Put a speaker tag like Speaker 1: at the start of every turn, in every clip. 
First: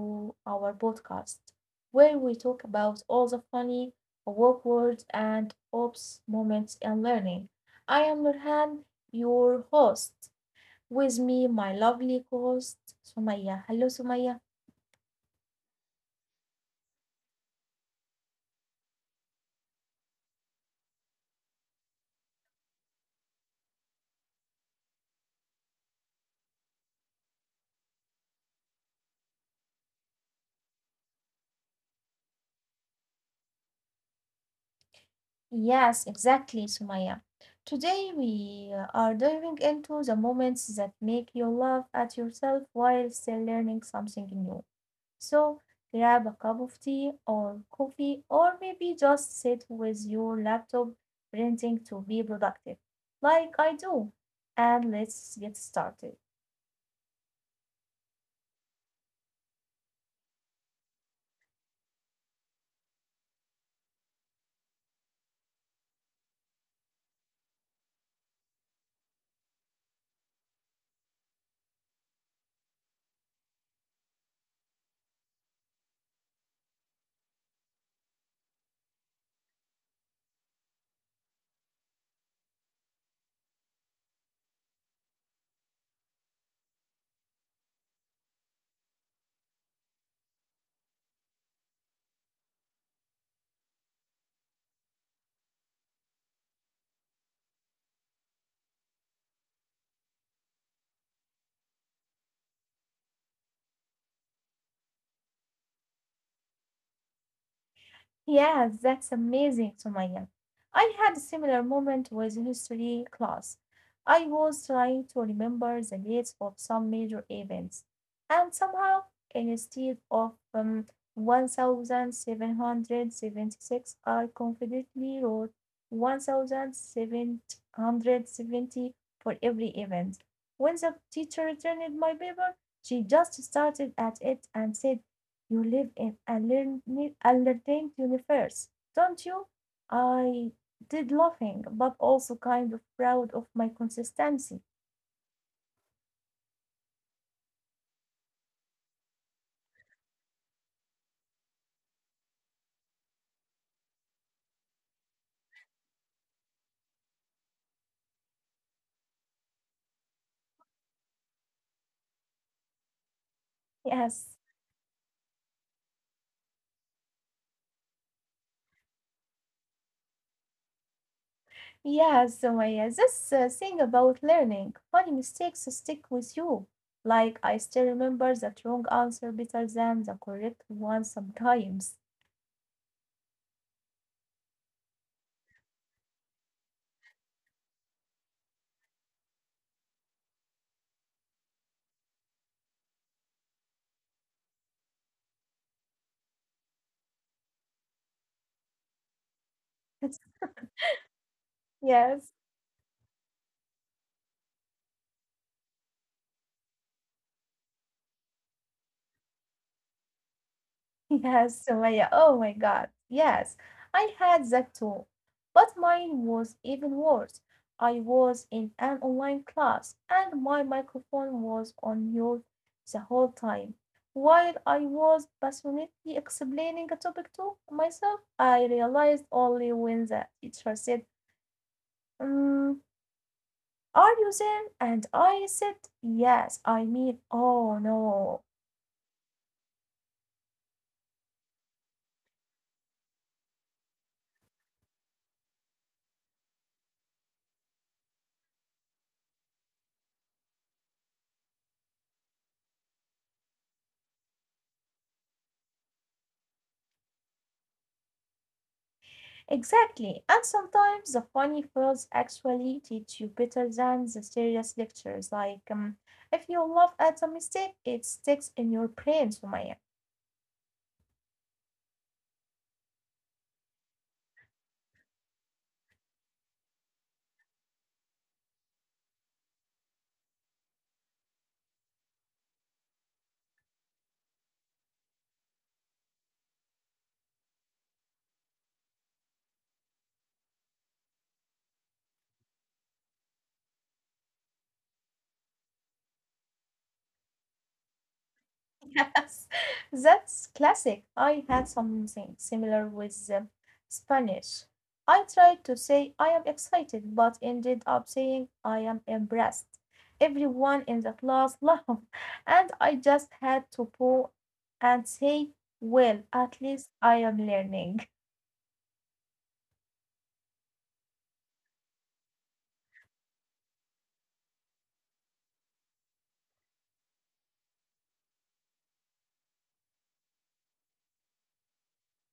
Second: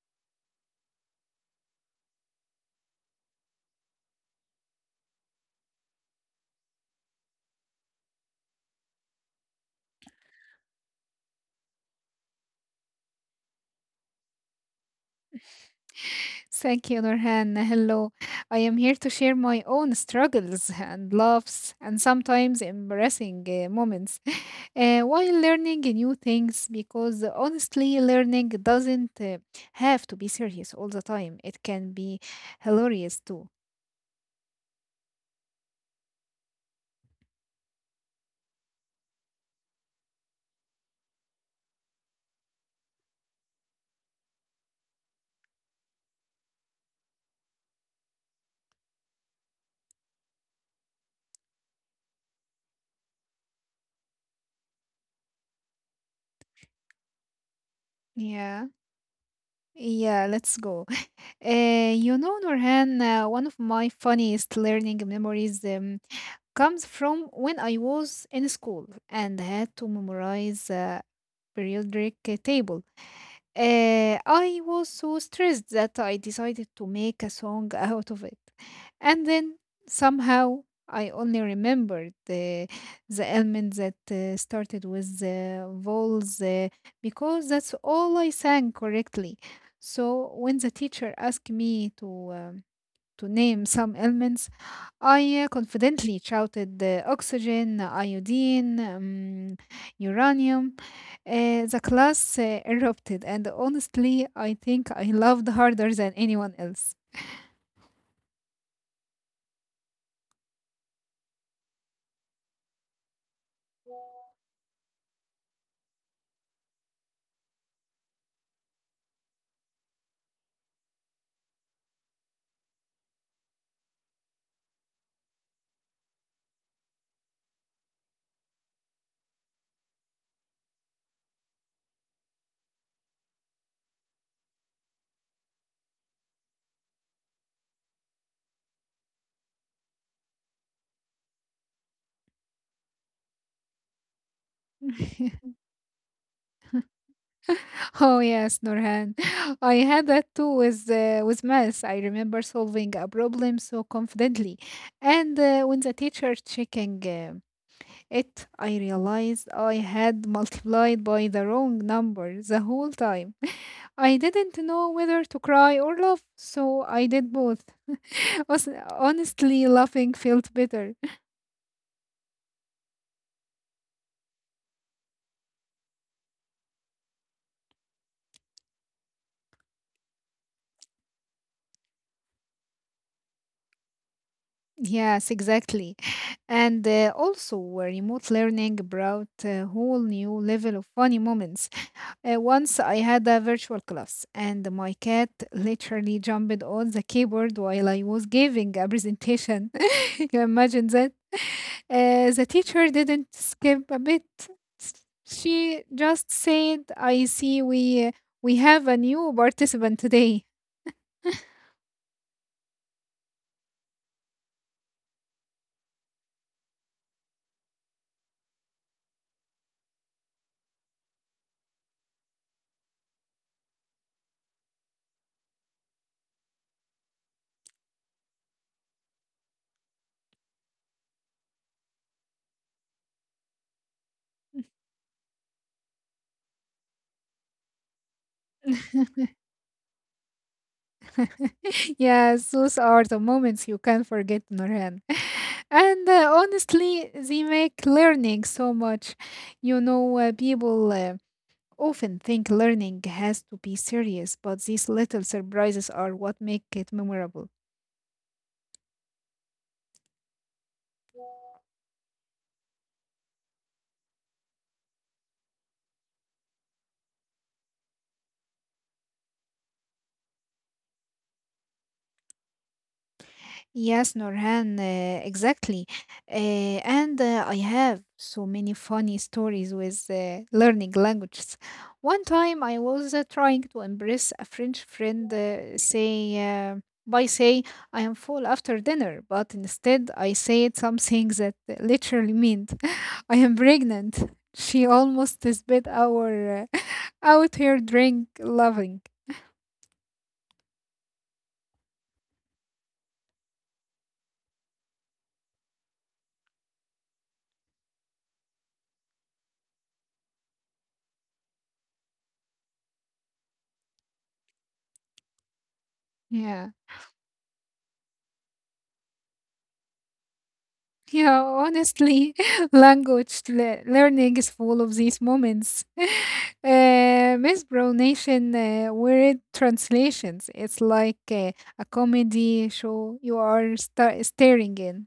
Speaker 1: to our podcast where we talk about all the funny, awkward, and ops moments in learning. I am Nurhan, your host. With me, my lovely co host, Sumaya. Hello, Sumaya.
Speaker 2: Thank you, Nurhan. Hello. I am here to share my own struggles and laughs and sometimes embarrassing moments while learning new things because honestly, learning doesn't have to be serious all the time. It can be hilarious too.
Speaker 1: Yes, exactly, Sumaya. Today, we are diving into the moments that make you laugh at yourself while still learning something new. So grab a cup of tea or coffee, or maybe just sit with your laptop printing to be productive, like I do. And let's get
Speaker 2: Yeah.
Speaker 1: started.
Speaker 2: Yeah, let's go. Nurhan, one of my funniest learning memories comes from when I was in school and had to memorize. Periodic table. I was so stressed that I decided to make a song out of it. And then somehow I only remembered the element that started with the vowels because that's all I sang correctly. So when the teacher asked me to name some elements, I confidently shouted the oxygen, iodine, uranium. The class erupted, and honestly, I think I loved harder than anyone else.
Speaker 1: Yes, that's amazing, Sumaya. I had a similar moment with history class. I was trying to remember the dates of some major events, and somehow, instead of 1776, I confidently wrote 1770 for every event. When the teacher returned my paper, she just started at it and said, you live in a learned, a universe, don't you? I did laughing, but also kind of proud of my consistency.
Speaker 2: Oh yes, Norhan. I had that too with math. I remember solving a problem so confidently, and when the teacher checking it, I realized I had multiplied by the wrong number the whole time. I didn't know whether to cry or laugh, so
Speaker 1: Yes,
Speaker 2: I did both. Honestly, laughing felt better.
Speaker 1: yes, Sumaya, this thing about learning, funny mistakes stick with you. Like, I still remember that wrong answer better than the correct one sometimes.
Speaker 2: Yes, exactly. And also, remote learning brought a whole new level of funny moments. Once I had a virtual class, and my cat literally jumped on the keyboard while I was giving a presentation. You imagine that? The teacher didn't skip a bit.
Speaker 1: Yes.
Speaker 2: S- She just said, "I see we have a new participant today."
Speaker 1: Yes, Sumaya. Oh my God. Yes, I had that too. But mine was even worse. I was in an online class and my microphone was on mute the whole time. While I was passionately explaining a topic to myself, I realized only when the teacher said, mm, Are you there? And I said, Yes. I mean, oh no.
Speaker 2: Yes, those are the moments you can't forget, Norhan. And honestly, they make learning so much. People often think learning has to be serious, but these little surprises are what make it memorable.
Speaker 1: Exactly. And sometimes the funny fills actually teach you better than the serious lectures. Like, if you laugh at a mistake, it sticks in your brain, Sumaya.
Speaker 2: Yes, Norhan, exactly. And I have so many funny stories with learning languages. One time I was trying to impress a French friend, uh, by say, I am full after dinner, but instead I said something that literally meant, I am pregnant. She almost spit our out her drink loving.
Speaker 1: Yes, that's classic. I had something similar with Spanish. I tried to say I am excited, but ended up saying I am impressed. Everyone in the class laughed, and I just had to
Speaker 2: Yeah.
Speaker 1: pause and say, well, at least I am learning.
Speaker 2: Yeah, honestly, language learning is full of these moments. Mispronation, weird translations. It's like a comedy show you are staring in.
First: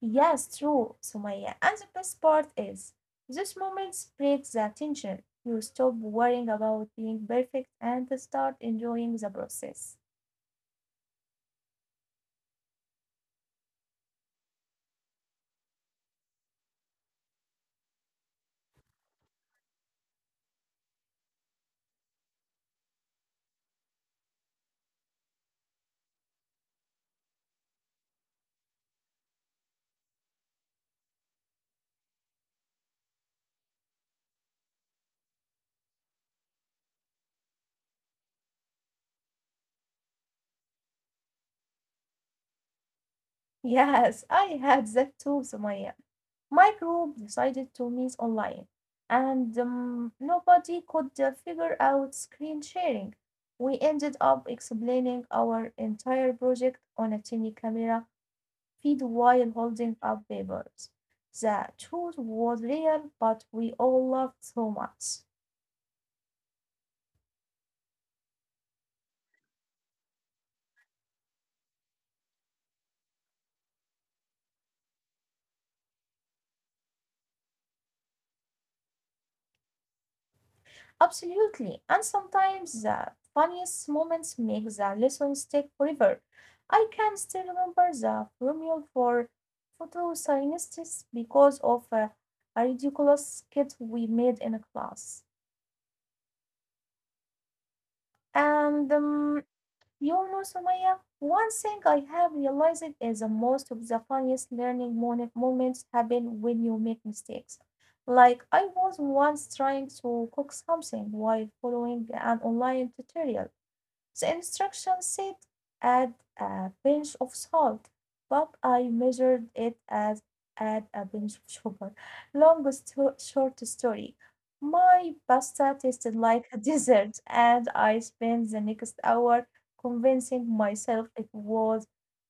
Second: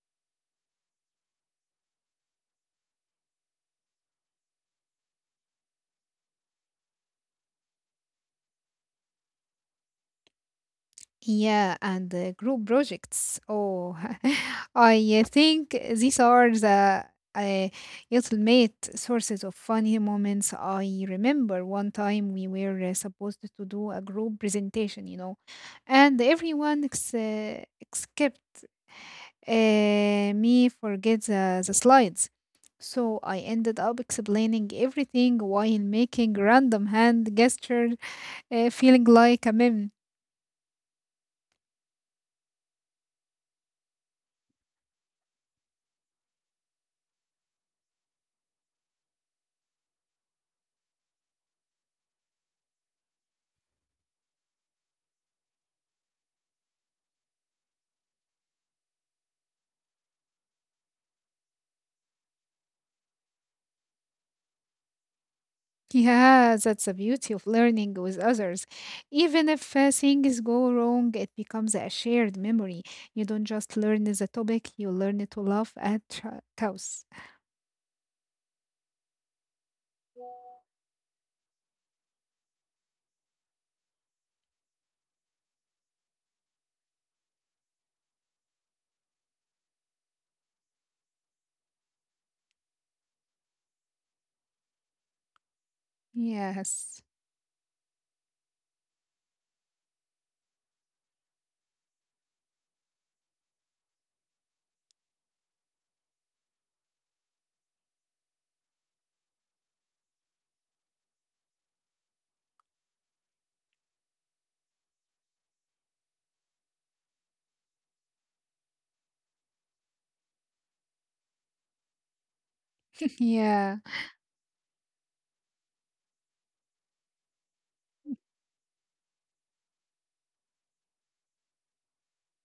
Speaker 1: Yes, true, Sumaya. And the best part is, this moment breaks the tension. You stop worrying about being perfect and start enjoying the process.
Speaker 2: Yeah, and the group projects. Oh, I think these are the uh, ultimate sources of funny moments. I remember one time we were supposed to do a group presentation, you know, and everyone except uh, me forget the slides. So I ended up explaining everything while making random hand gestures, feeling like a meme.
Speaker 1: Yes, I had that too, Sumaya. My group decided to meet online, and nobody could figure out screen sharing. We ended up explaining our entire project on a tiny camera feet while holding up papers. The truth was real, but we all laughed so much.
Speaker 2: Yeah, that's the beauty of learning with others. Even if things go wrong, it becomes a shared memory. You don't just learn the topic, you learn to laugh at chaos.
Speaker 1: Absolutely. And sometimes the funniest moments make the lesson stick forever. I can still remember the formula for photosynthesis because of a ridiculous skit we made in a class.
Speaker 2: Yes.
Speaker 1: And, Sumaya, one thing I have realized is that most of the funniest learning moments happen when you make mistakes. Like, I was once trying to cook something while following an online tutorial. The instructions said add a pinch of salt, but I measured it as add a pinch of sugar. Long
Speaker 2: Yeah.
Speaker 1: short story. My pasta tasted like a dessert, and I spent the next hour convincing myself it was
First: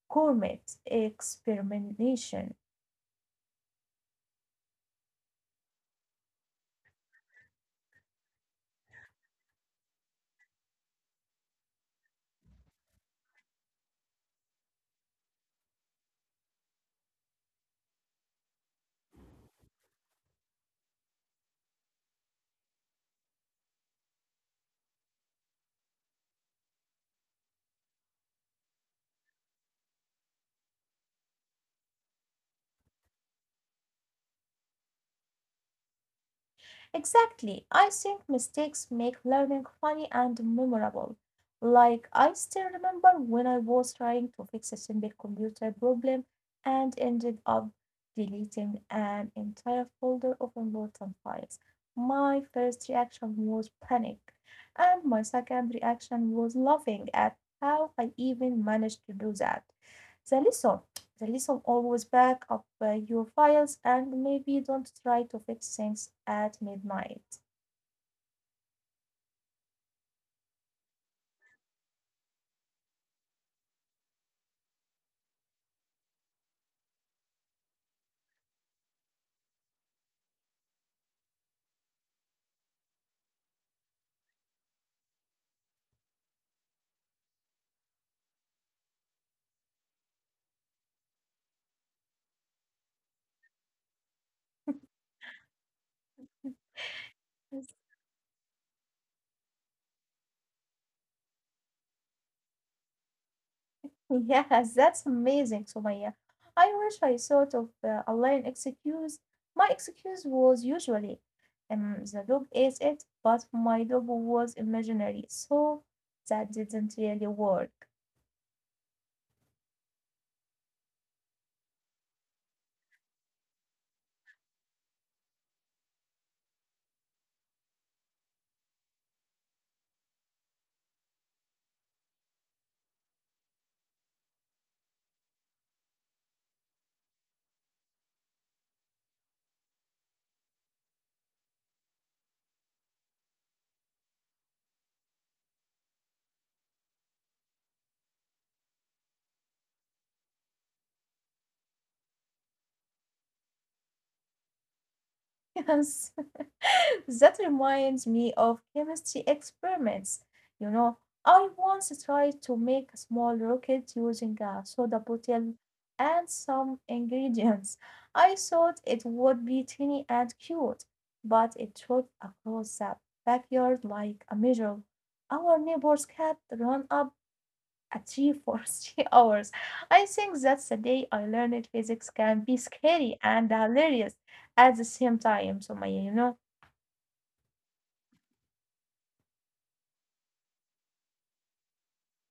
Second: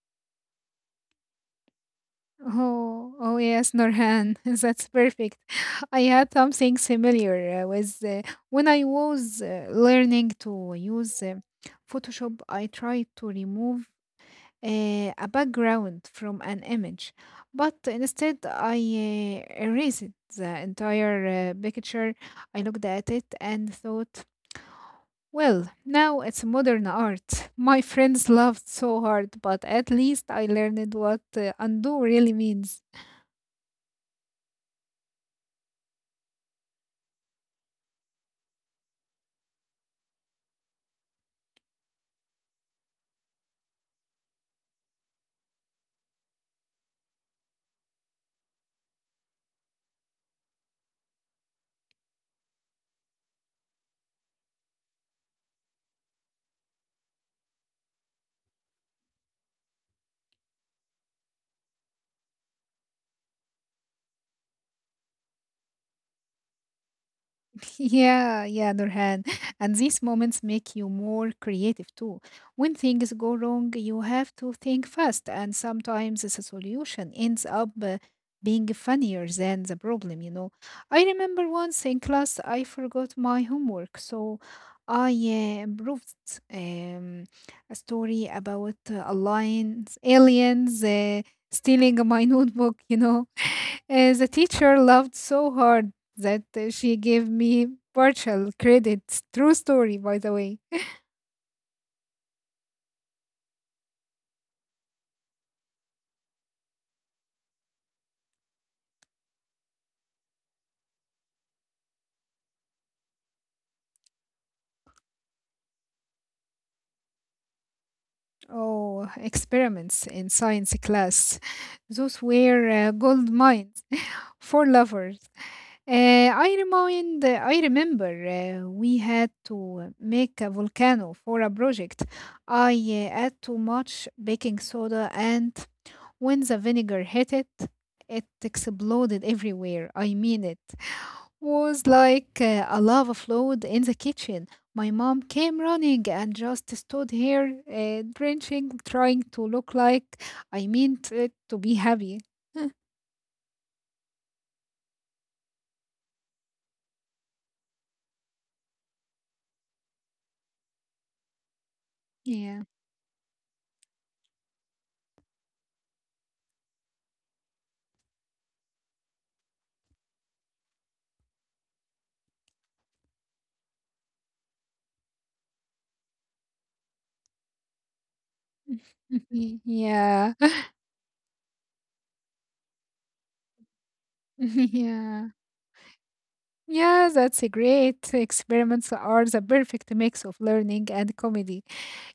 Speaker 1: gourmet experimentation.
Speaker 2: Oh, oh yes, Norhan. That's perfect. I had something similar with when I was learning to use Photoshop, I tried to remove uh, a background from an image, but instead I erased the entire picture. I looked at it and thought, well, now it's modern art. My friends laughed so hard, but at least I learned what undo really means.
Speaker 1: Exactly. I think mistakes make learning funny and memorable. Like, I still remember when I was trying to fix a simple computer problem and ended up deleting an entire folder of important files. My first reaction was panic, and my second reaction was laughing at how I even managed to do that. The lesson always back up your files and maybe don't try to fix things at midnight.
Speaker 2: Yeah, yeah, Nurhan. And these moments make you more creative too. When things go wrong, you have to think fast, and sometimes the solution ends up being funnier than the problem, you know. I remember once in class I forgot my homework, so I improved um, a story about aliens stealing my notebook, you know. The teacher laughed so hard that she gave me partial credit. True story, by the way.
Speaker 1: Yes, that's amazing, Sumaya. I wish I thought of a line excuse. My excuse was usually, the dog ate it, but my dog was imaginary, so that didn't really work.
Speaker 2: Oh, experiments in science class. Those were gold mines for lovers. I remember we had to make a volcano for a project. I add too much baking soda, and when the vinegar hit it, it exploded everywhere. I mean it. Was like a lava flood in the kitchen. My mom came running and just stood here, drenching, trying to look like I meant it to be happy.
Speaker 1: Yes, that reminds me of chemistry experiments. You know, I once
Speaker 2: Yeah.
Speaker 1: tried to make a small rocket using a soda bottle and some ingredients. I thought it would be tiny and cute, but it shot across the backyard like a missile. Our neighbor's cat ran up at 3 for 3 hours. I think
Speaker 2: Yeah.
Speaker 1: that's the day I learned physics can be scary and hilarious at the same
Speaker 2: Yeah.
Speaker 1: time. So, my, you know,
Speaker 2: Yeah, that's a great. Experiments are the perfect mix of learning and comedy.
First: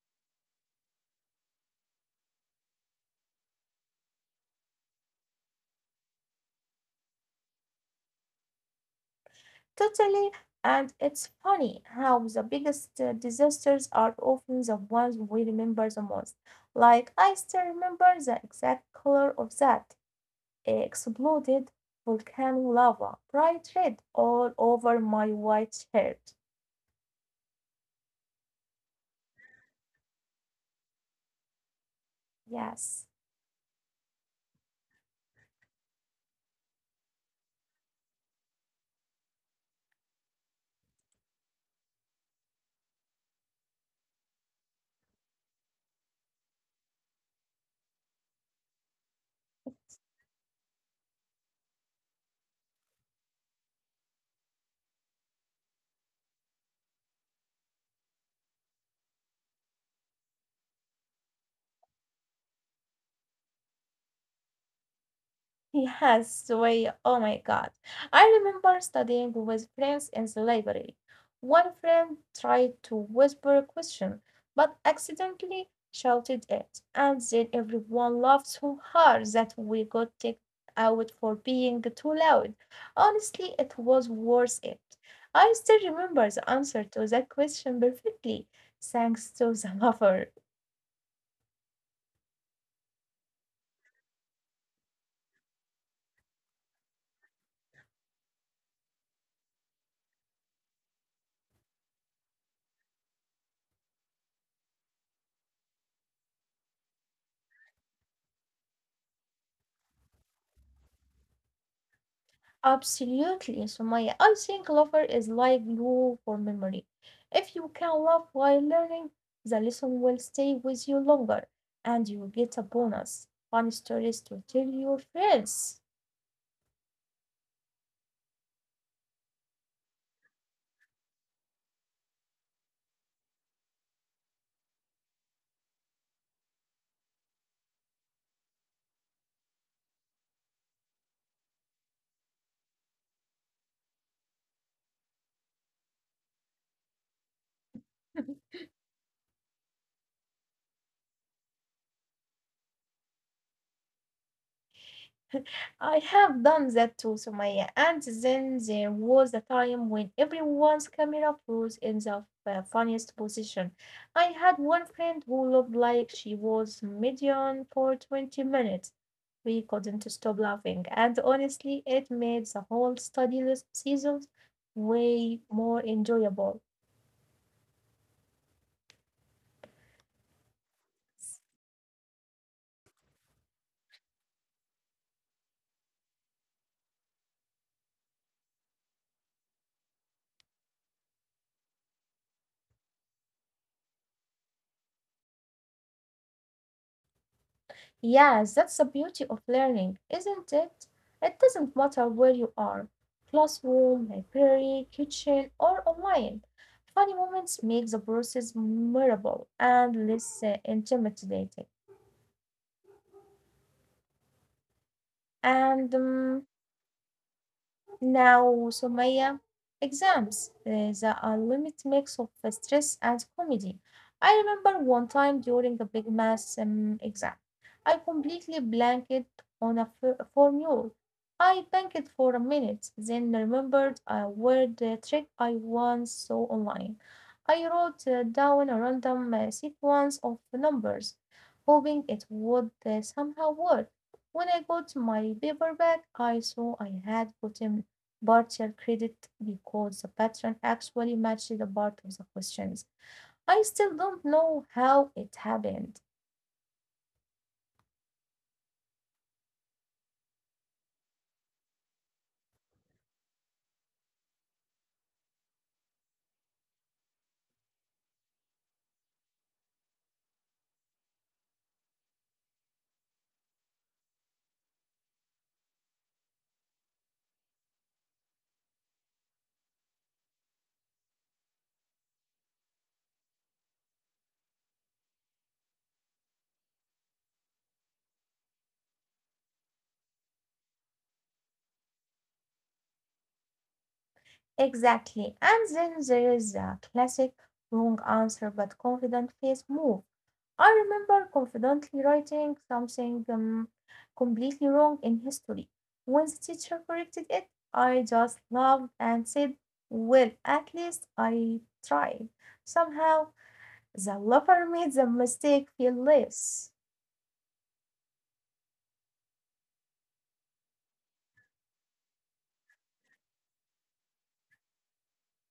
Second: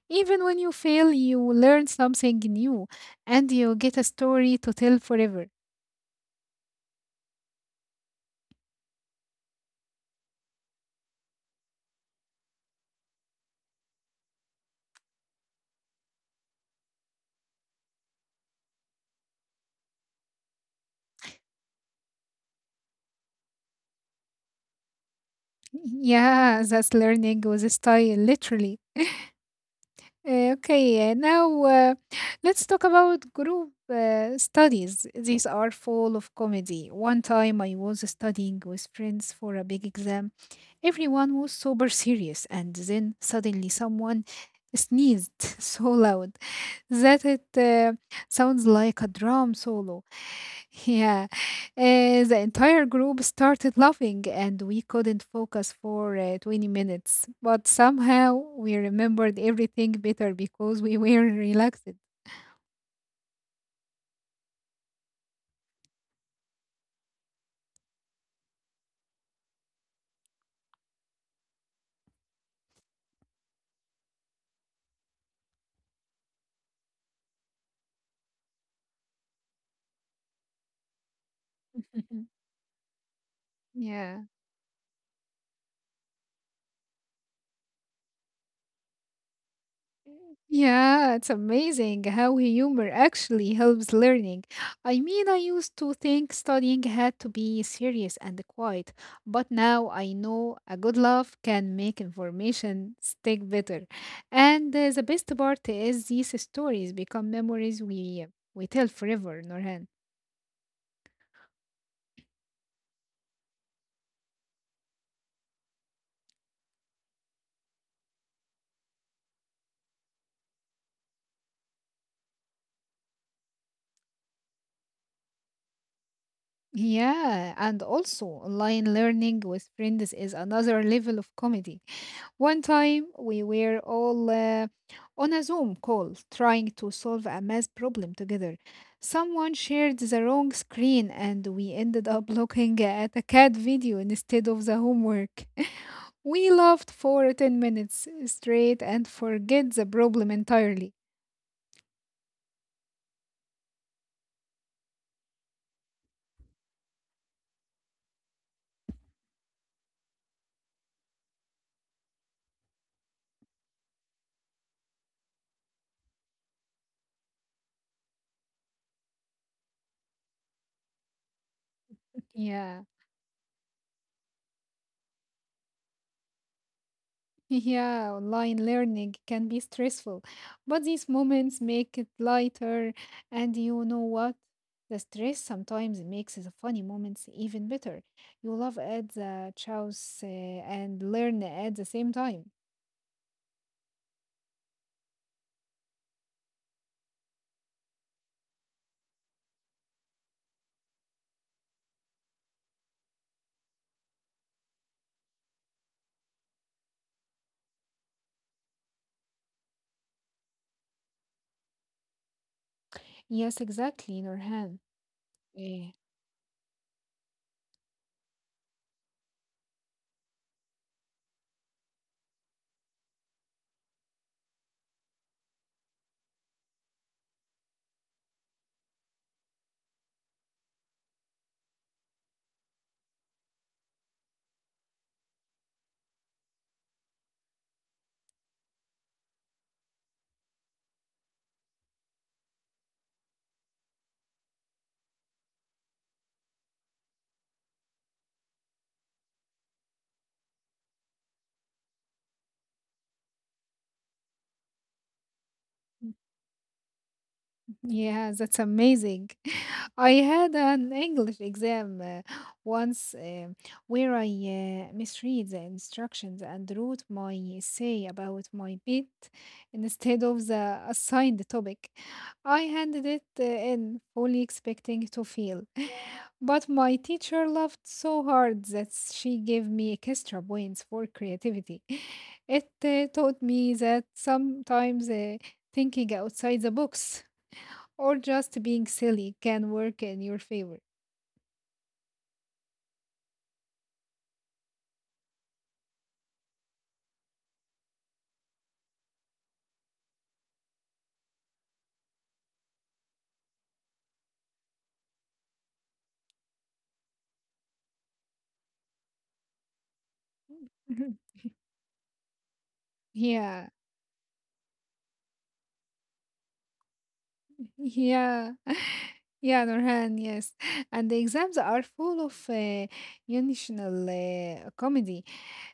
Speaker 2: Even when you fail, you learn something new and you get a story to tell forever.
Speaker 1: totally. And it's funny how the biggest disasters are often the ones we remember the most. Like, I still remember the exact color of that exploded volcano lava, bright red all over my white shirt.
Speaker 2: Yeah, that's learning with style, literally. Okay, now let's talk
Speaker 1: Yes.
Speaker 2: about group studies. These are full of comedy. One time I was studying with friends for a big exam. Everyone was super serious, and then suddenly someone sneezed so loud that it sounds like a drum solo. Yeah, the entire group started laughing, and we couldn't focus for 20 minutes. But somehow we remembered everything better because we were relaxed.
Speaker 1: Yes, way. Oh my God. I remember studying with friends in the library. One friend tried to whisper a question, but accidentally shouted it, and then everyone laughed so hard that we got kicked out for being too loud. Honestly, it was
Speaker 2: Yeah.
Speaker 1: worth it. I still remember the answer to that question perfectly, thanks to the lover.
Speaker 2: Yeah, it's amazing how humor actually helps learning. I mean, I used to think studying had to be serious and quiet, but now I know a good laugh can make information stick better. And the best part is these stories become memories we tell forever, Norhan.
Speaker 1: Absolutely, Sumaya. I think lover is like glue for memory. If you can laugh while learning, the lesson will stay with you longer, and you get a bonus. Fun stories to tell your friends.
Speaker 2: Yeah, and also online learning with friends is another level of comedy. One time we were all on a Zoom call trying to solve a math problem together. Someone shared the wrong screen and we ended up looking at a cat video instead of the homework. We laughed for 10 minutes straight and forget the problem entirely.
Speaker 1: I have done that too, Sumaya. And then there was a time when everyone's camera froze in the funniest position. I had one friend who looked like she was medium for 20 minutes. We couldn't stop laughing, and honestly, it made the
Speaker 2: Yeah.
Speaker 1: whole study list season way more enjoyable.
Speaker 2: Yeah, online learning can be stressful, but these moments make it lighter. And you know what? The stress sometimes makes the funny moments even better. You laugh at the chaos and learn at the same time.
Speaker 1: Yes, that's the beauty of learning, isn't it? It doesn't matter where you are classroom, library, kitchen, or online. Funny moments make the process memorable and less intimidating.
Speaker 2: Yes, exactly, Nurhan.
Speaker 1: And
Speaker 2: Eh,
Speaker 1: now, Sumaya, exams, the unlimited mix of stress and comedy. I remember one time during a big math exam, I completely blanked on a formula. I blanked for a minute, then remembered a word trick I once saw online. I wrote down a random sequence of numbers, hoping it would somehow work. When I got my paper back, I saw I had gotten partial credit because the pattern actually matched the part of the questions. I still don't know how it happened.
Speaker 2: Yeah, that's amazing. I had an English exam once where I misread the instructions and wrote my essay about my pet instead of the assigned topic. I handed it in fully expecting to fail, but my teacher laughed so hard that she gave me extra points for creativity. It taught me that sometimes thinking outside the box or just being silly can work in your favor.
Speaker 1: Exactly. And then there is the classic wrong answer but confident face move. I remember confidently writing something completely wrong in history. When the teacher corrected it, I just laughed and said, well, at least I tried. Somehow,
Speaker 2: Yeah,
Speaker 1: the lover made the mistake feel less.
Speaker 2: yeah, yeah, Nurhan, yes. And the exams are full of unintentional comedy,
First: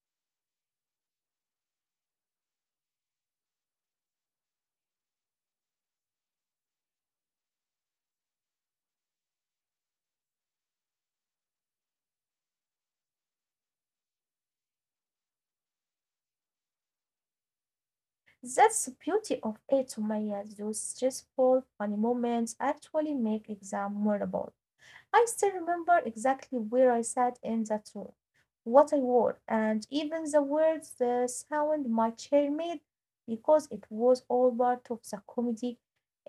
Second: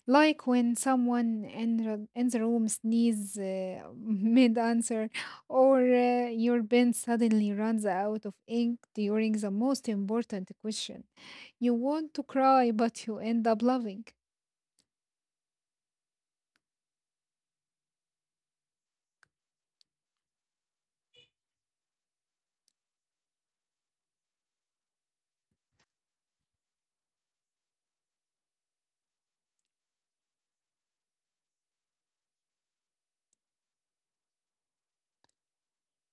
Speaker 2: like when someone in, in the room sneezes mid-answer, or your pen suddenly runs out of ink during the most important question. You want to cry, but you end up laughing.
Speaker 1: That's the beauty of it, Umayyad. Those stressful, funny moments actually make exam memorable. I still remember exactly where I sat in that room, what I wore, and even the words, the sound my chair made, because it was all part of the comedy,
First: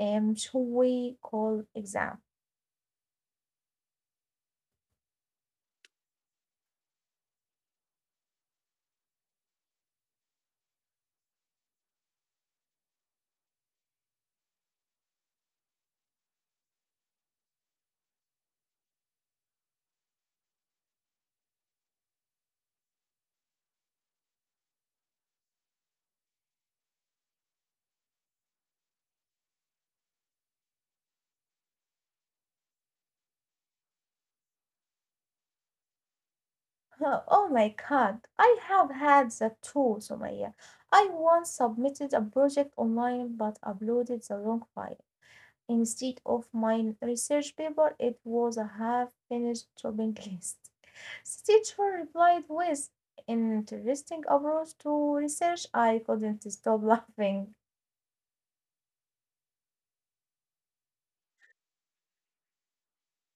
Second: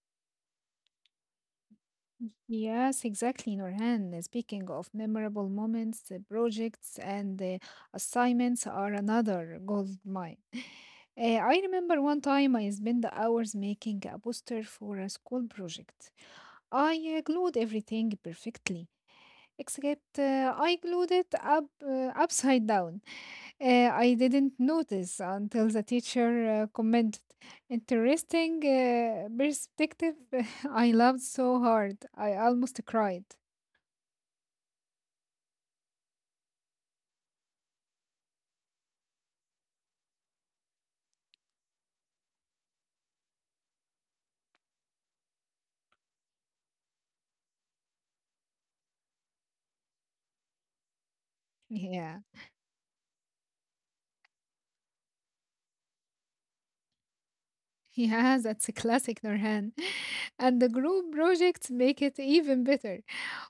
Speaker 1: should we call exam.
Speaker 2: Yes, exactly, Norhan. Speaking of memorable moments, projects and assignments are another gold mine. I remember one time I spent the hours making a poster for a school project. I glued everything perfectly except I glued it up upside down. I didn't notice until the teacher commented. Interesting perspective. I loved so hard. I almost cried.
Speaker 1: Oh my God, I have had that too, Somaya. I once submitted a project online but uploaded the wrong file. Instead of my research paper, it was a half finished shopping list. The teacher
Speaker 2: Yeah.
Speaker 1: replied with an interesting approach to research. I couldn't stop laughing.
Speaker 2: Yeah, that's a classic Nurhan. And the group projects make it even better.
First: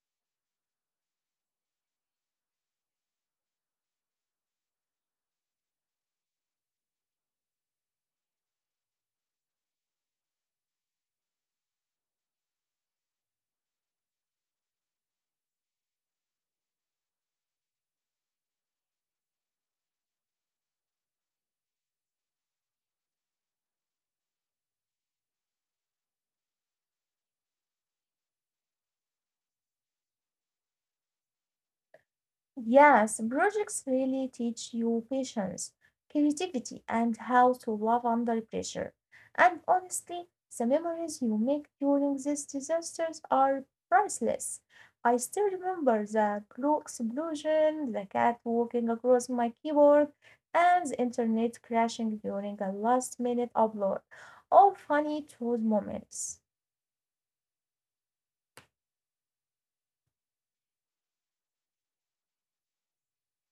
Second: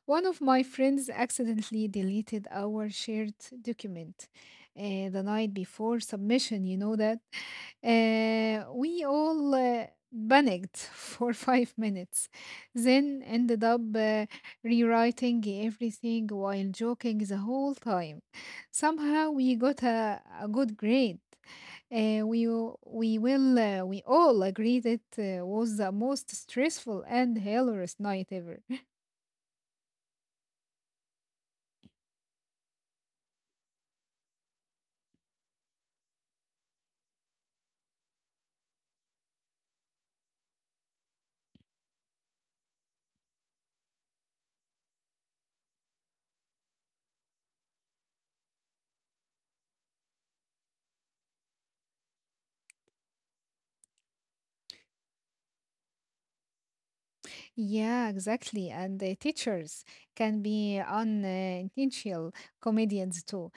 Speaker 2: One of my friends accidentally deleted our shared document the night before submission, you know that. We all panicked for 5 minutes, then ended up rewriting everything while joking the whole time. Somehow we got a good grade. We w- we will We all agreed it was the most stressful and hilarious night ever.
Speaker 1: Yes, projects really teach you patience, creativity, and how to love under pressure. And honestly, the memories you make during these disasters are priceless. I still remember the glue explosion, the cat walking across my keyboard, and the internet crashing during a last minute upload. All funny, true moments.
Speaker 2: Yeah, exactly. And the teachers can be unintentional comedians too.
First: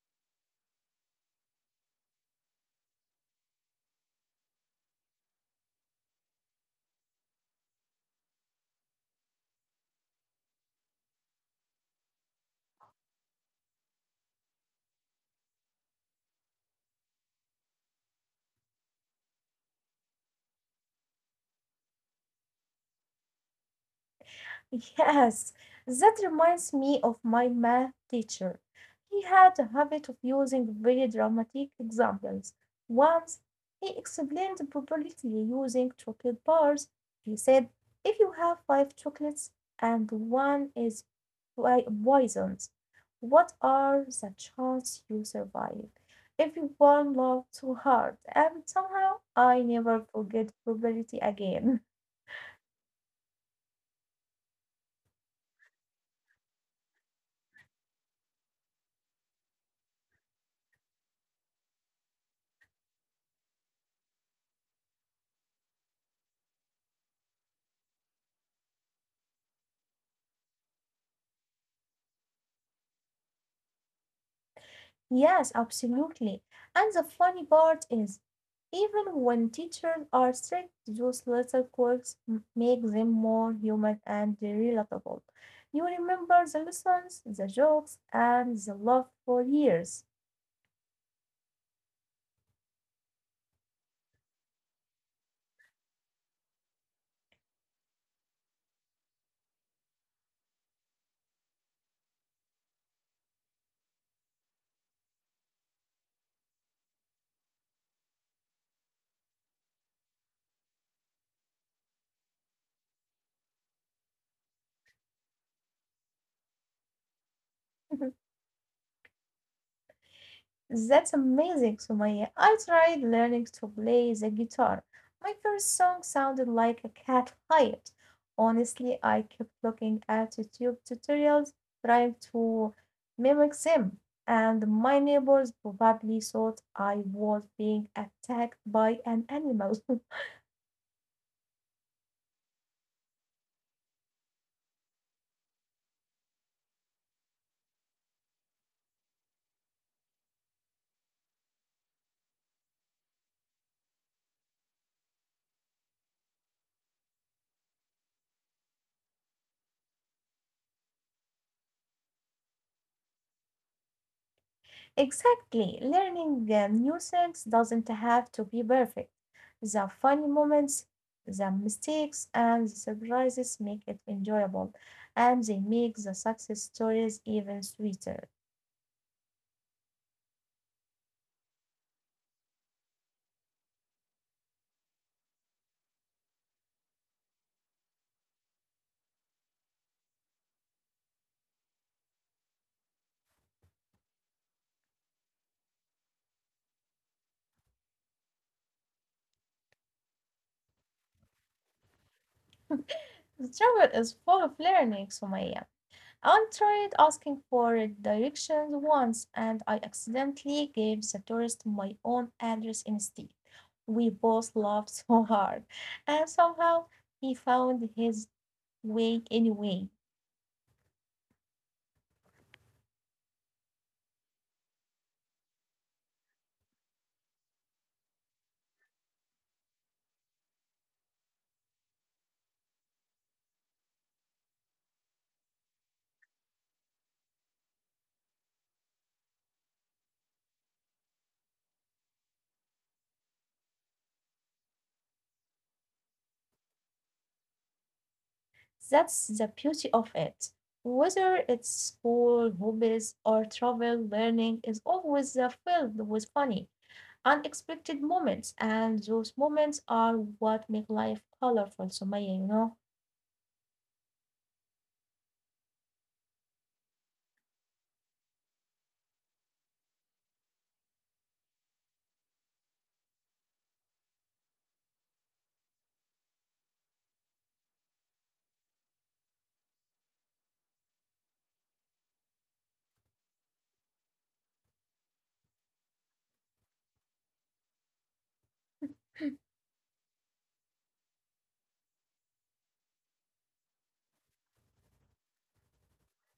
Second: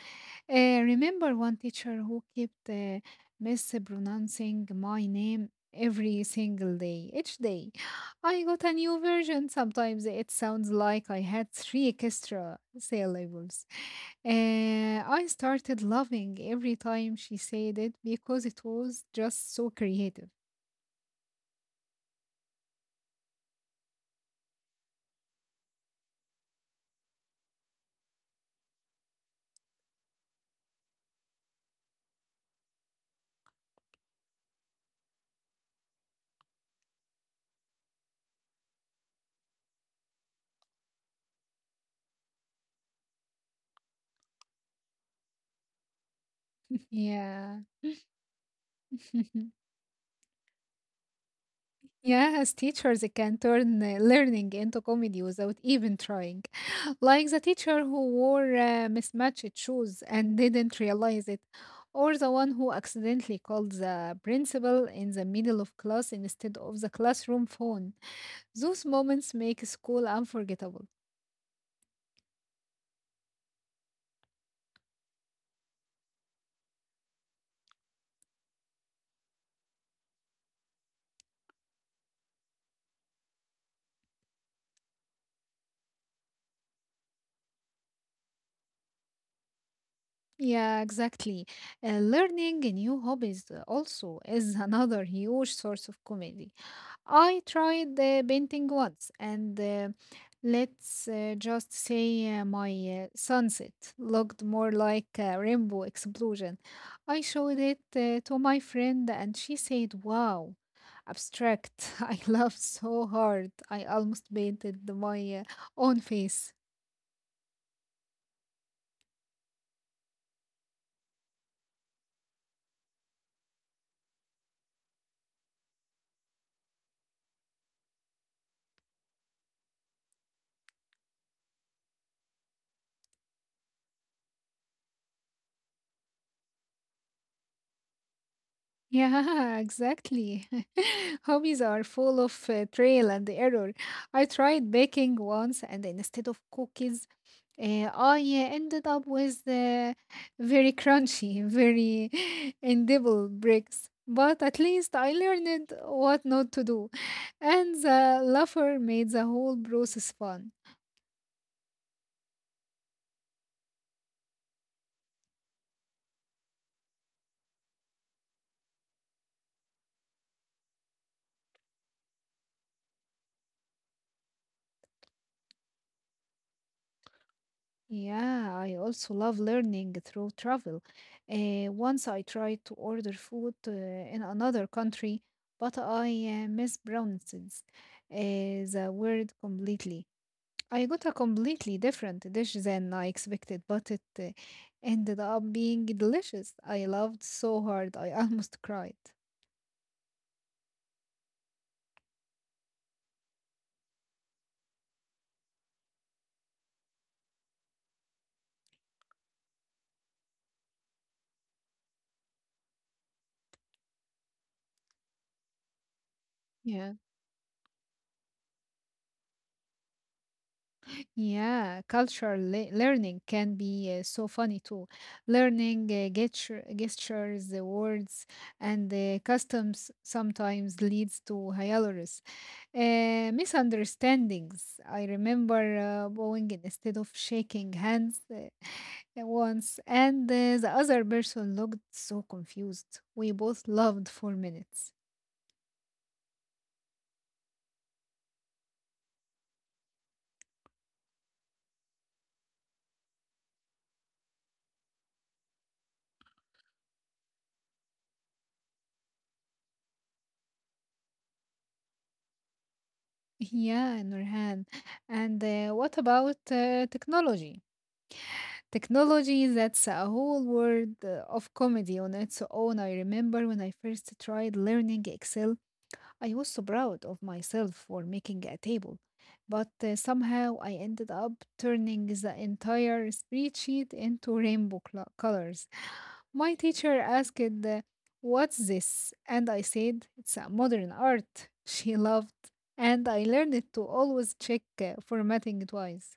Speaker 2: Remember one teacher who kept mispronouncing my name every single day, each day. I got a new version. Sometimes it sounds like I had 3 extra syllables. I started loving every time she said it because it was just so creative.
Speaker 1: Yes, that reminds me of my math teacher. He had a habit of using very dramatic examples. Once he explained probability using chocolate bars. He said, if you have five chocolates and one is poisoned, what are the chances you survive? Everyone you one love
Speaker 2: Yeah.
Speaker 1: too hard, and somehow I never forget probability again.
Speaker 2: Yes, teachers can turn learning into comedy without even trying. Like the teacher who wore mismatched shoes and didn't realize it, or the one who accidentally called the principal in the middle of class instead of the classroom phone. Those moments make school unforgettable.
Speaker 1: Yes, absolutely. And the funny part is, even when teachers are strict, those little quirks make them more human and relatable. You remember the lessons, the jokes, and the love for years.
Speaker 2: Yeah, exactly. Learning new hobbies also is another huge source of comedy. I tried the painting once, and let's just say my sunset looked more like a rainbow explosion. I showed it to my friend, and she said, Wow, abstract. I laughed so hard. I almost painted my own face.
Speaker 1: That's amazing, Sumaya. I tried learning to play the guitar. My first song sounded like a cat fight. Honestly, I kept looking at YouTube tutorials, trying to mimic them, and my neighbors probably thought I was being attacked by an
Speaker 2: Yeah,
Speaker 1: animal.
Speaker 2: exactly. Hobbies are full of trail and error. I tried baking once, and instead of cookies, I ended up with very crunchy, very edible bricks. But at least I learned what not to do, and the laughter made the whole process fun.
Speaker 1: Exactly. Learning new things doesn't have to be perfect. The funny moments, the mistakes, and the surprises make it enjoyable, and they make the success stories even sweeter.
Speaker 2: Yeah, I also love learning through travel. Once I tried to order food in another country, but I mispronunced the word completely. I got a completely different dish than I expected, but it ended up being delicious. I loved so hard, I almost cried.
Speaker 1: The travel is full of learning, Sumaya. I tried asking for directions once, and I accidentally gave the tourist my own address instead. We both laughed so hard, and somehow
Speaker 2: Yeah.
Speaker 1: he found his way anyway.
Speaker 2: Yeah, learning can be so funny too. Learning gestures, the words, and the customs sometimes leads to hilarious misunderstandings. I remember bowing instead of shaking hands at once, and the other person looked so confused. We both laughed for minutes.
Speaker 1: That's the beauty of it. Whether it's school, hobbies, or travel, learning is always filled with funny, unexpected moments, and those moments are what make life colorful, Sumaya, you know?
Speaker 2: Yeah, Nurhan. And what about technology? Technology, that's a whole world of comedy on its own. I remember when I first tried learning Excel. I was so proud of myself for making a table. But somehow I ended up turning the entire spreadsheet into colors. My teacher asked, What's this? And I said, It's a modern art. She laughed, and I learned to always check formatting twice.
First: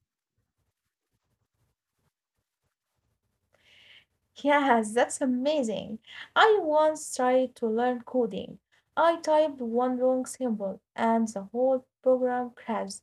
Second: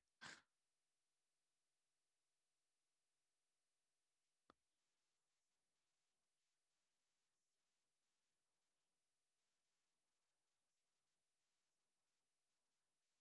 Speaker 1: Yes, that's amazing. I once tried to learn coding. I typed one wrong symbol, and the whole program crashed.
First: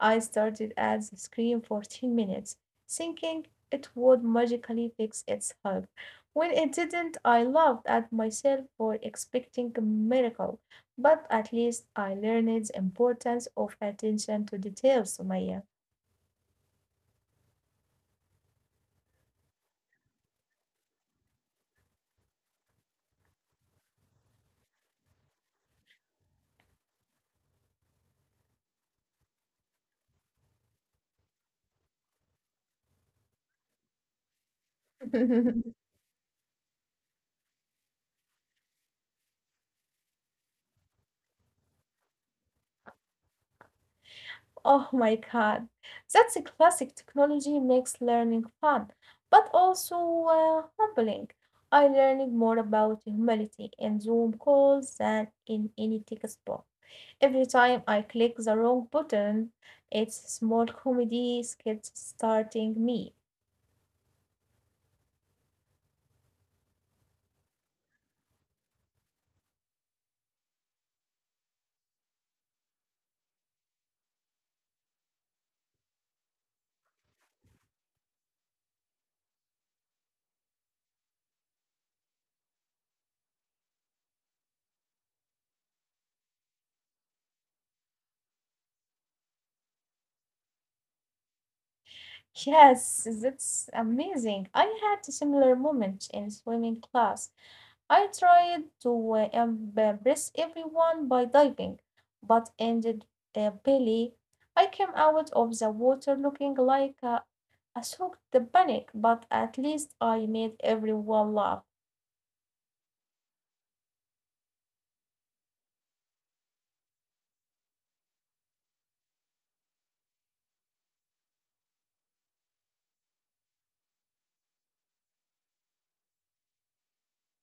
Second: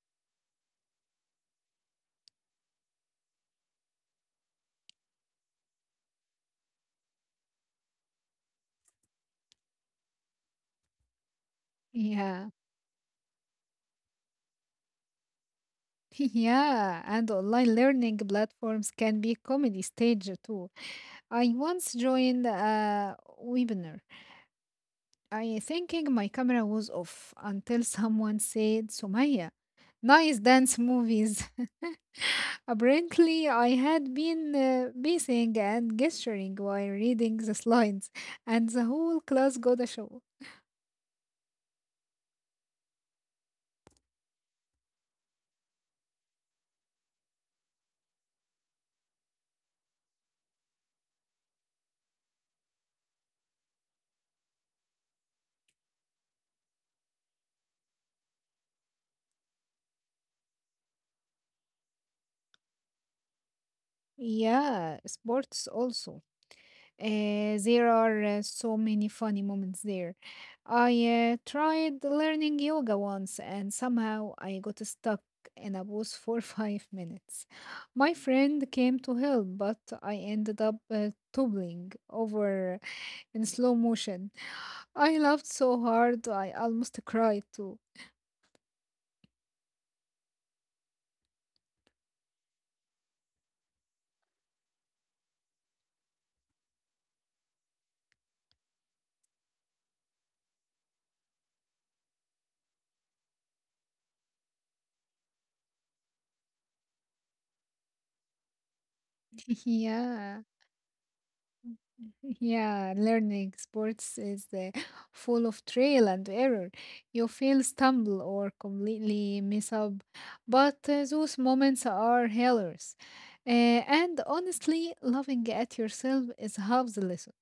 Speaker 1: I started at the screen for 10 minutes, thinking it would magically fix itself. When it didn't, I laughed at myself for expecting a miracle, but at least I learned
Speaker 2: Yeah.
Speaker 1: the importance of attention to details, Sumaya.
Speaker 2: Yeah, and online learning platforms can be comedy stage too. I once joined a webinar, I thinking my camera was off until someone said, Sumaya, nice dance movies. Apparently, I had been pacing and gesturing while reading the slides, and the whole class got a show.
Speaker 1: Oh my God, that's a classic technology makes learning fun, but also humbling. I learned more about humility in Zoom calls than in any textbook. Every time I click the wrong button, it's a small comedy skit starting me.
Speaker 2: Yeah, sports also. There are so many funny moments there. I tried learning yoga once, and somehow I got stuck in a pose for 5 minutes. My friend came to help, but I ended up toppling over in slow motion. I laughed so hard I almost cried too.
Speaker 1: Yes, that's amazing. I had a similar moment in swimming class. I tried to embarrass everyone by diving, but ended belly. I came out of the water looking like a soaked panic, but at least I
Speaker 2: Yeah.
Speaker 1: made everyone laugh.
Speaker 2: Yeah, learning sports is full of trial and error. You feel stumble or completely miss up, but those moments are hilarious. Uh, and honestly, laughing at yourself is half the lesson.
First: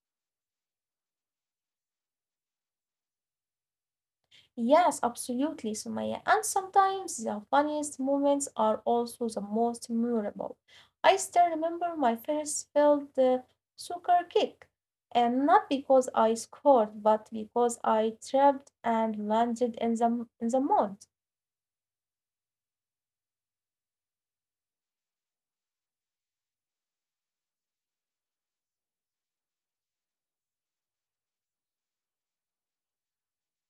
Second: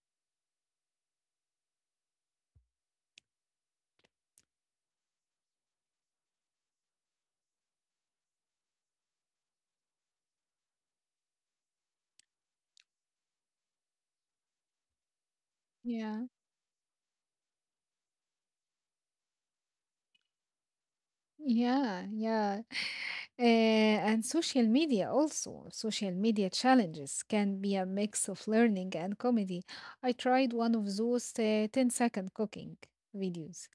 Speaker 1: Yes, absolutely, Sumaya. And sometimes the funniest moments are also the most memorable. I still remember my first failed soccer kick, and not because
Speaker 2: Yeah.
Speaker 1: I scored, but because I tripped and landed in the mud.
Speaker 2: Yeah, yeah. And social media also. Social media challenges can be a mix of learning and comedy. I tried one of those 10-second cooking videos.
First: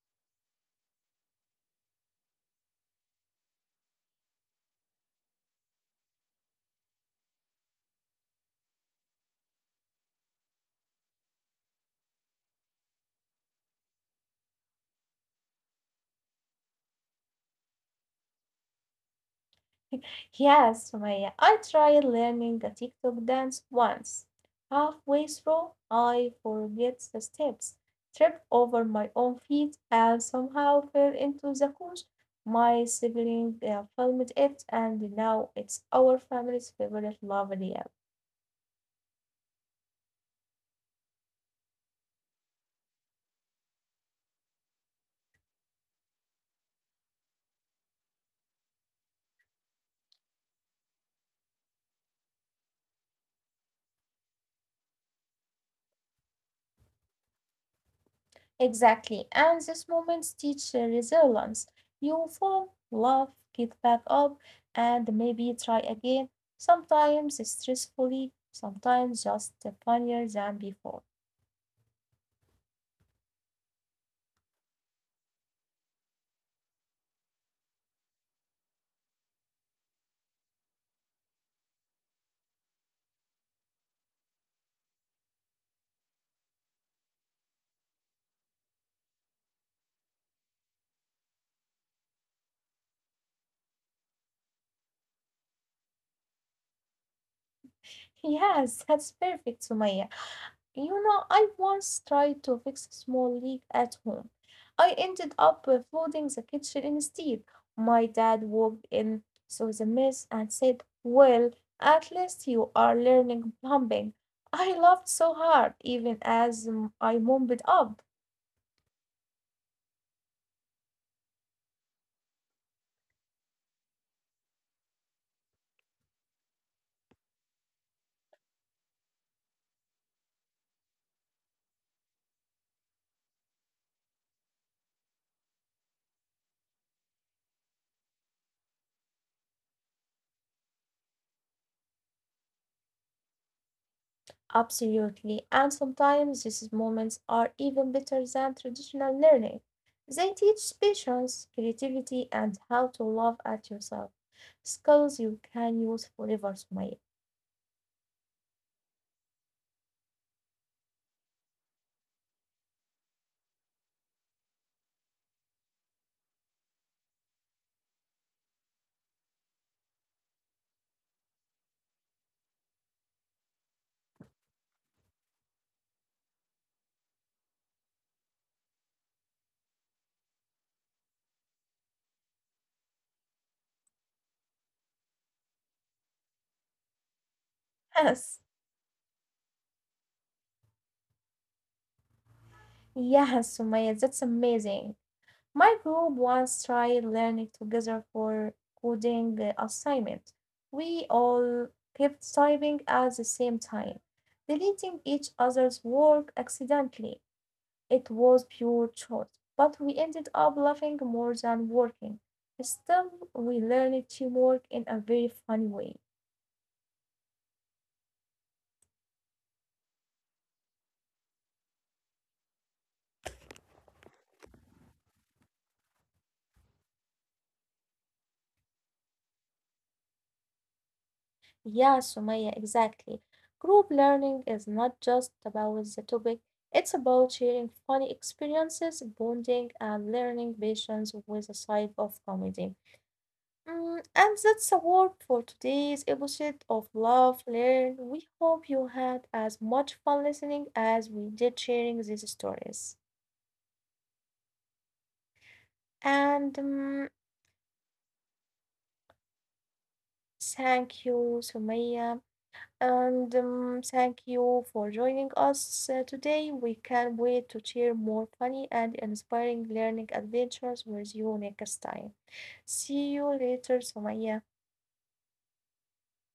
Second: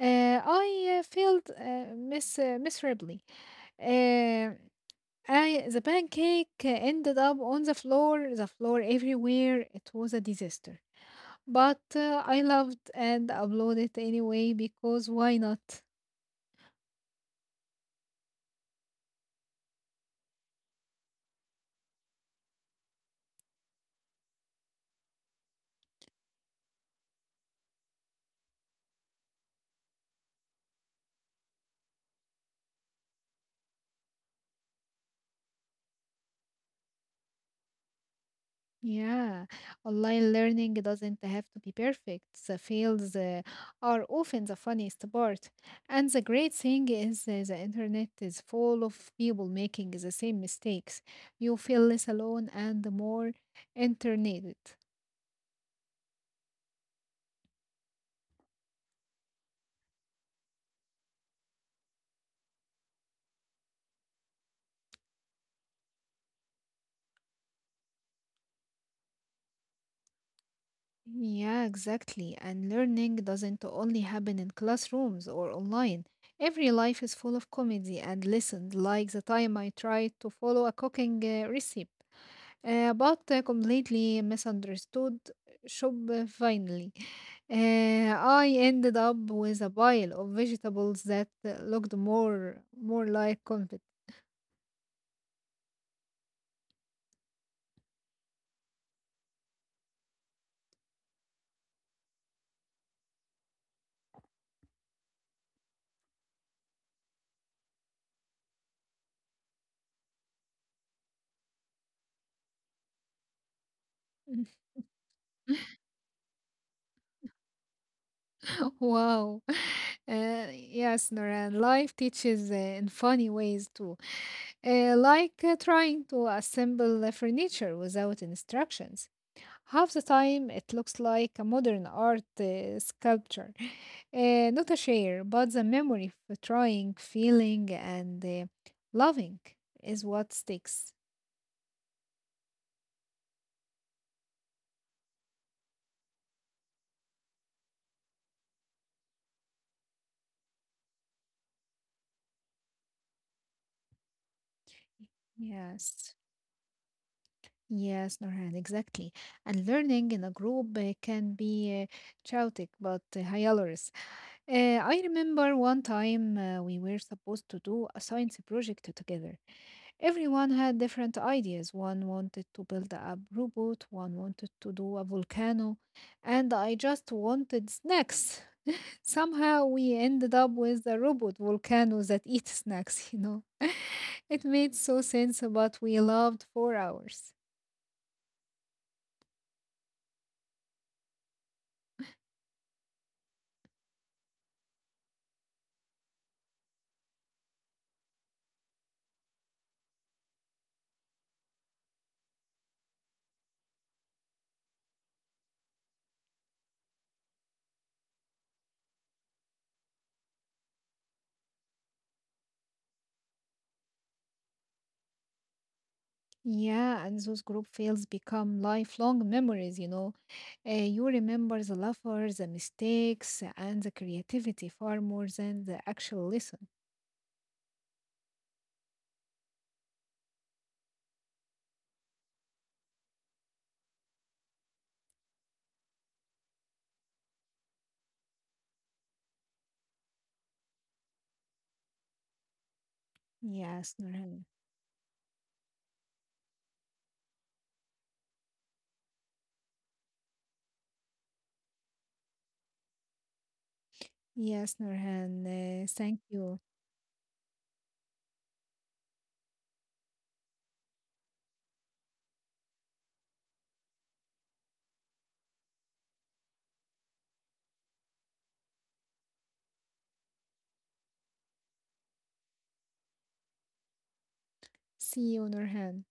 Speaker 2: I failed miss miserably. Uh, I the pancake ended up on the floor everywhere. It was a disaster. But I loved and uploaded anyway because why not?
Speaker 1: Yes, Sumaya, I tried learning a TikTok dance once. Halfway through, I forget the steps, tripped over my own feet, and somehow fell into the couch. My sibling filmed it, and now it's our family's favorite lovely app.
Speaker 2: Yeah, online learning doesn't have to be perfect. The fails are often the funniest part. And the great thing is the internet is full of people making the same mistakes. You feel less alone and more internet.
Speaker 1: Exactly. And these moments teach resilience. You fall, laugh, get back up, and maybe try again. Sometimes stressfully, sometimes just funnier than before.
Speaker 2: Yeah, exactly. And learning doesn't only happen in classrooms or online. Every life is full of comedy and lessons, like the time I tried to follow a cooking recipe. About completely misunderstood shop finally. I ended up with a pile of vegetables that looked more like confit.
Speaker 1: Yes, that's perfect, Sumaya. You know, I once tried to fix a small leak at home. I ended up flooding the kitchen instead. My dad walked in, saw the mess, and said, well, at least you are learning plumbing. I laughed so hard, even as I mumbled up.
Speaker 2: Wow. Yes, Noran, life teaches in funny ways too. Like trying to assemble the furniture without instructions. Half the time, it looks like a modern art sculpture. Not a share, but the memory of trying, feeling, and loving is what sticks.
Speaker 1: Absolutely. And sometimes these moments are even better than traditional learning. They teach patience, creativity, and how to laugh at yourself. Skills you can use
Speaker 2: Yes.
Speaker 1: forever, Sumaya.
Speaker 2: Yes, Norhan, exactly. And learning in a group can be chaotic but hilarious. I remember one time we were supposed to do a science project together. Everyone had different ideas. One wanted to build a robot, one wanted to do a volcano, and I just wanted snacks. Somehow we ended up with a robot volcano that eats snacks, you know. It made so sense, but we loved 4 hours.
Speaker 1: Yes. Yes, Sumaya, that's amazing. My group once tried learning together for coding assignment. We all kept typing at the same time, deleting each other's work accidentally. It was pure chance, but we ended up laughing more than working. Still, we learned teamwork in a very funny way.
Speaker 2: Yeah, and those group fails become lifelong memories, you know. You remember the laughter, the mistakes, and the creativity far more than the actual lesson.
Speaker 1: Yeah, Sumaya, exactly. Group learning is not just about the topic, it's about sharing funny experiences, bonding, and learning patience with a side of comedy. Mm,
Speaker 2: Yes,
Speaker 1: and
Speaker 2: Nurhan.
Speaker 1: that's a word for today's episode of Love Learn. We hope you had as much fun listening as we did sharing these stories.
Speaker 2: Yes, Nurhan. Thank
Speaker 1: And
Speaker 2: you.
Speaker 1: thank you, Sumaya. And thank you for joining us today. We can't wait to share more funny and inspiring learning adventures with you next time. See you later, Sumaya.
Speaker 2: See you, Nurhan.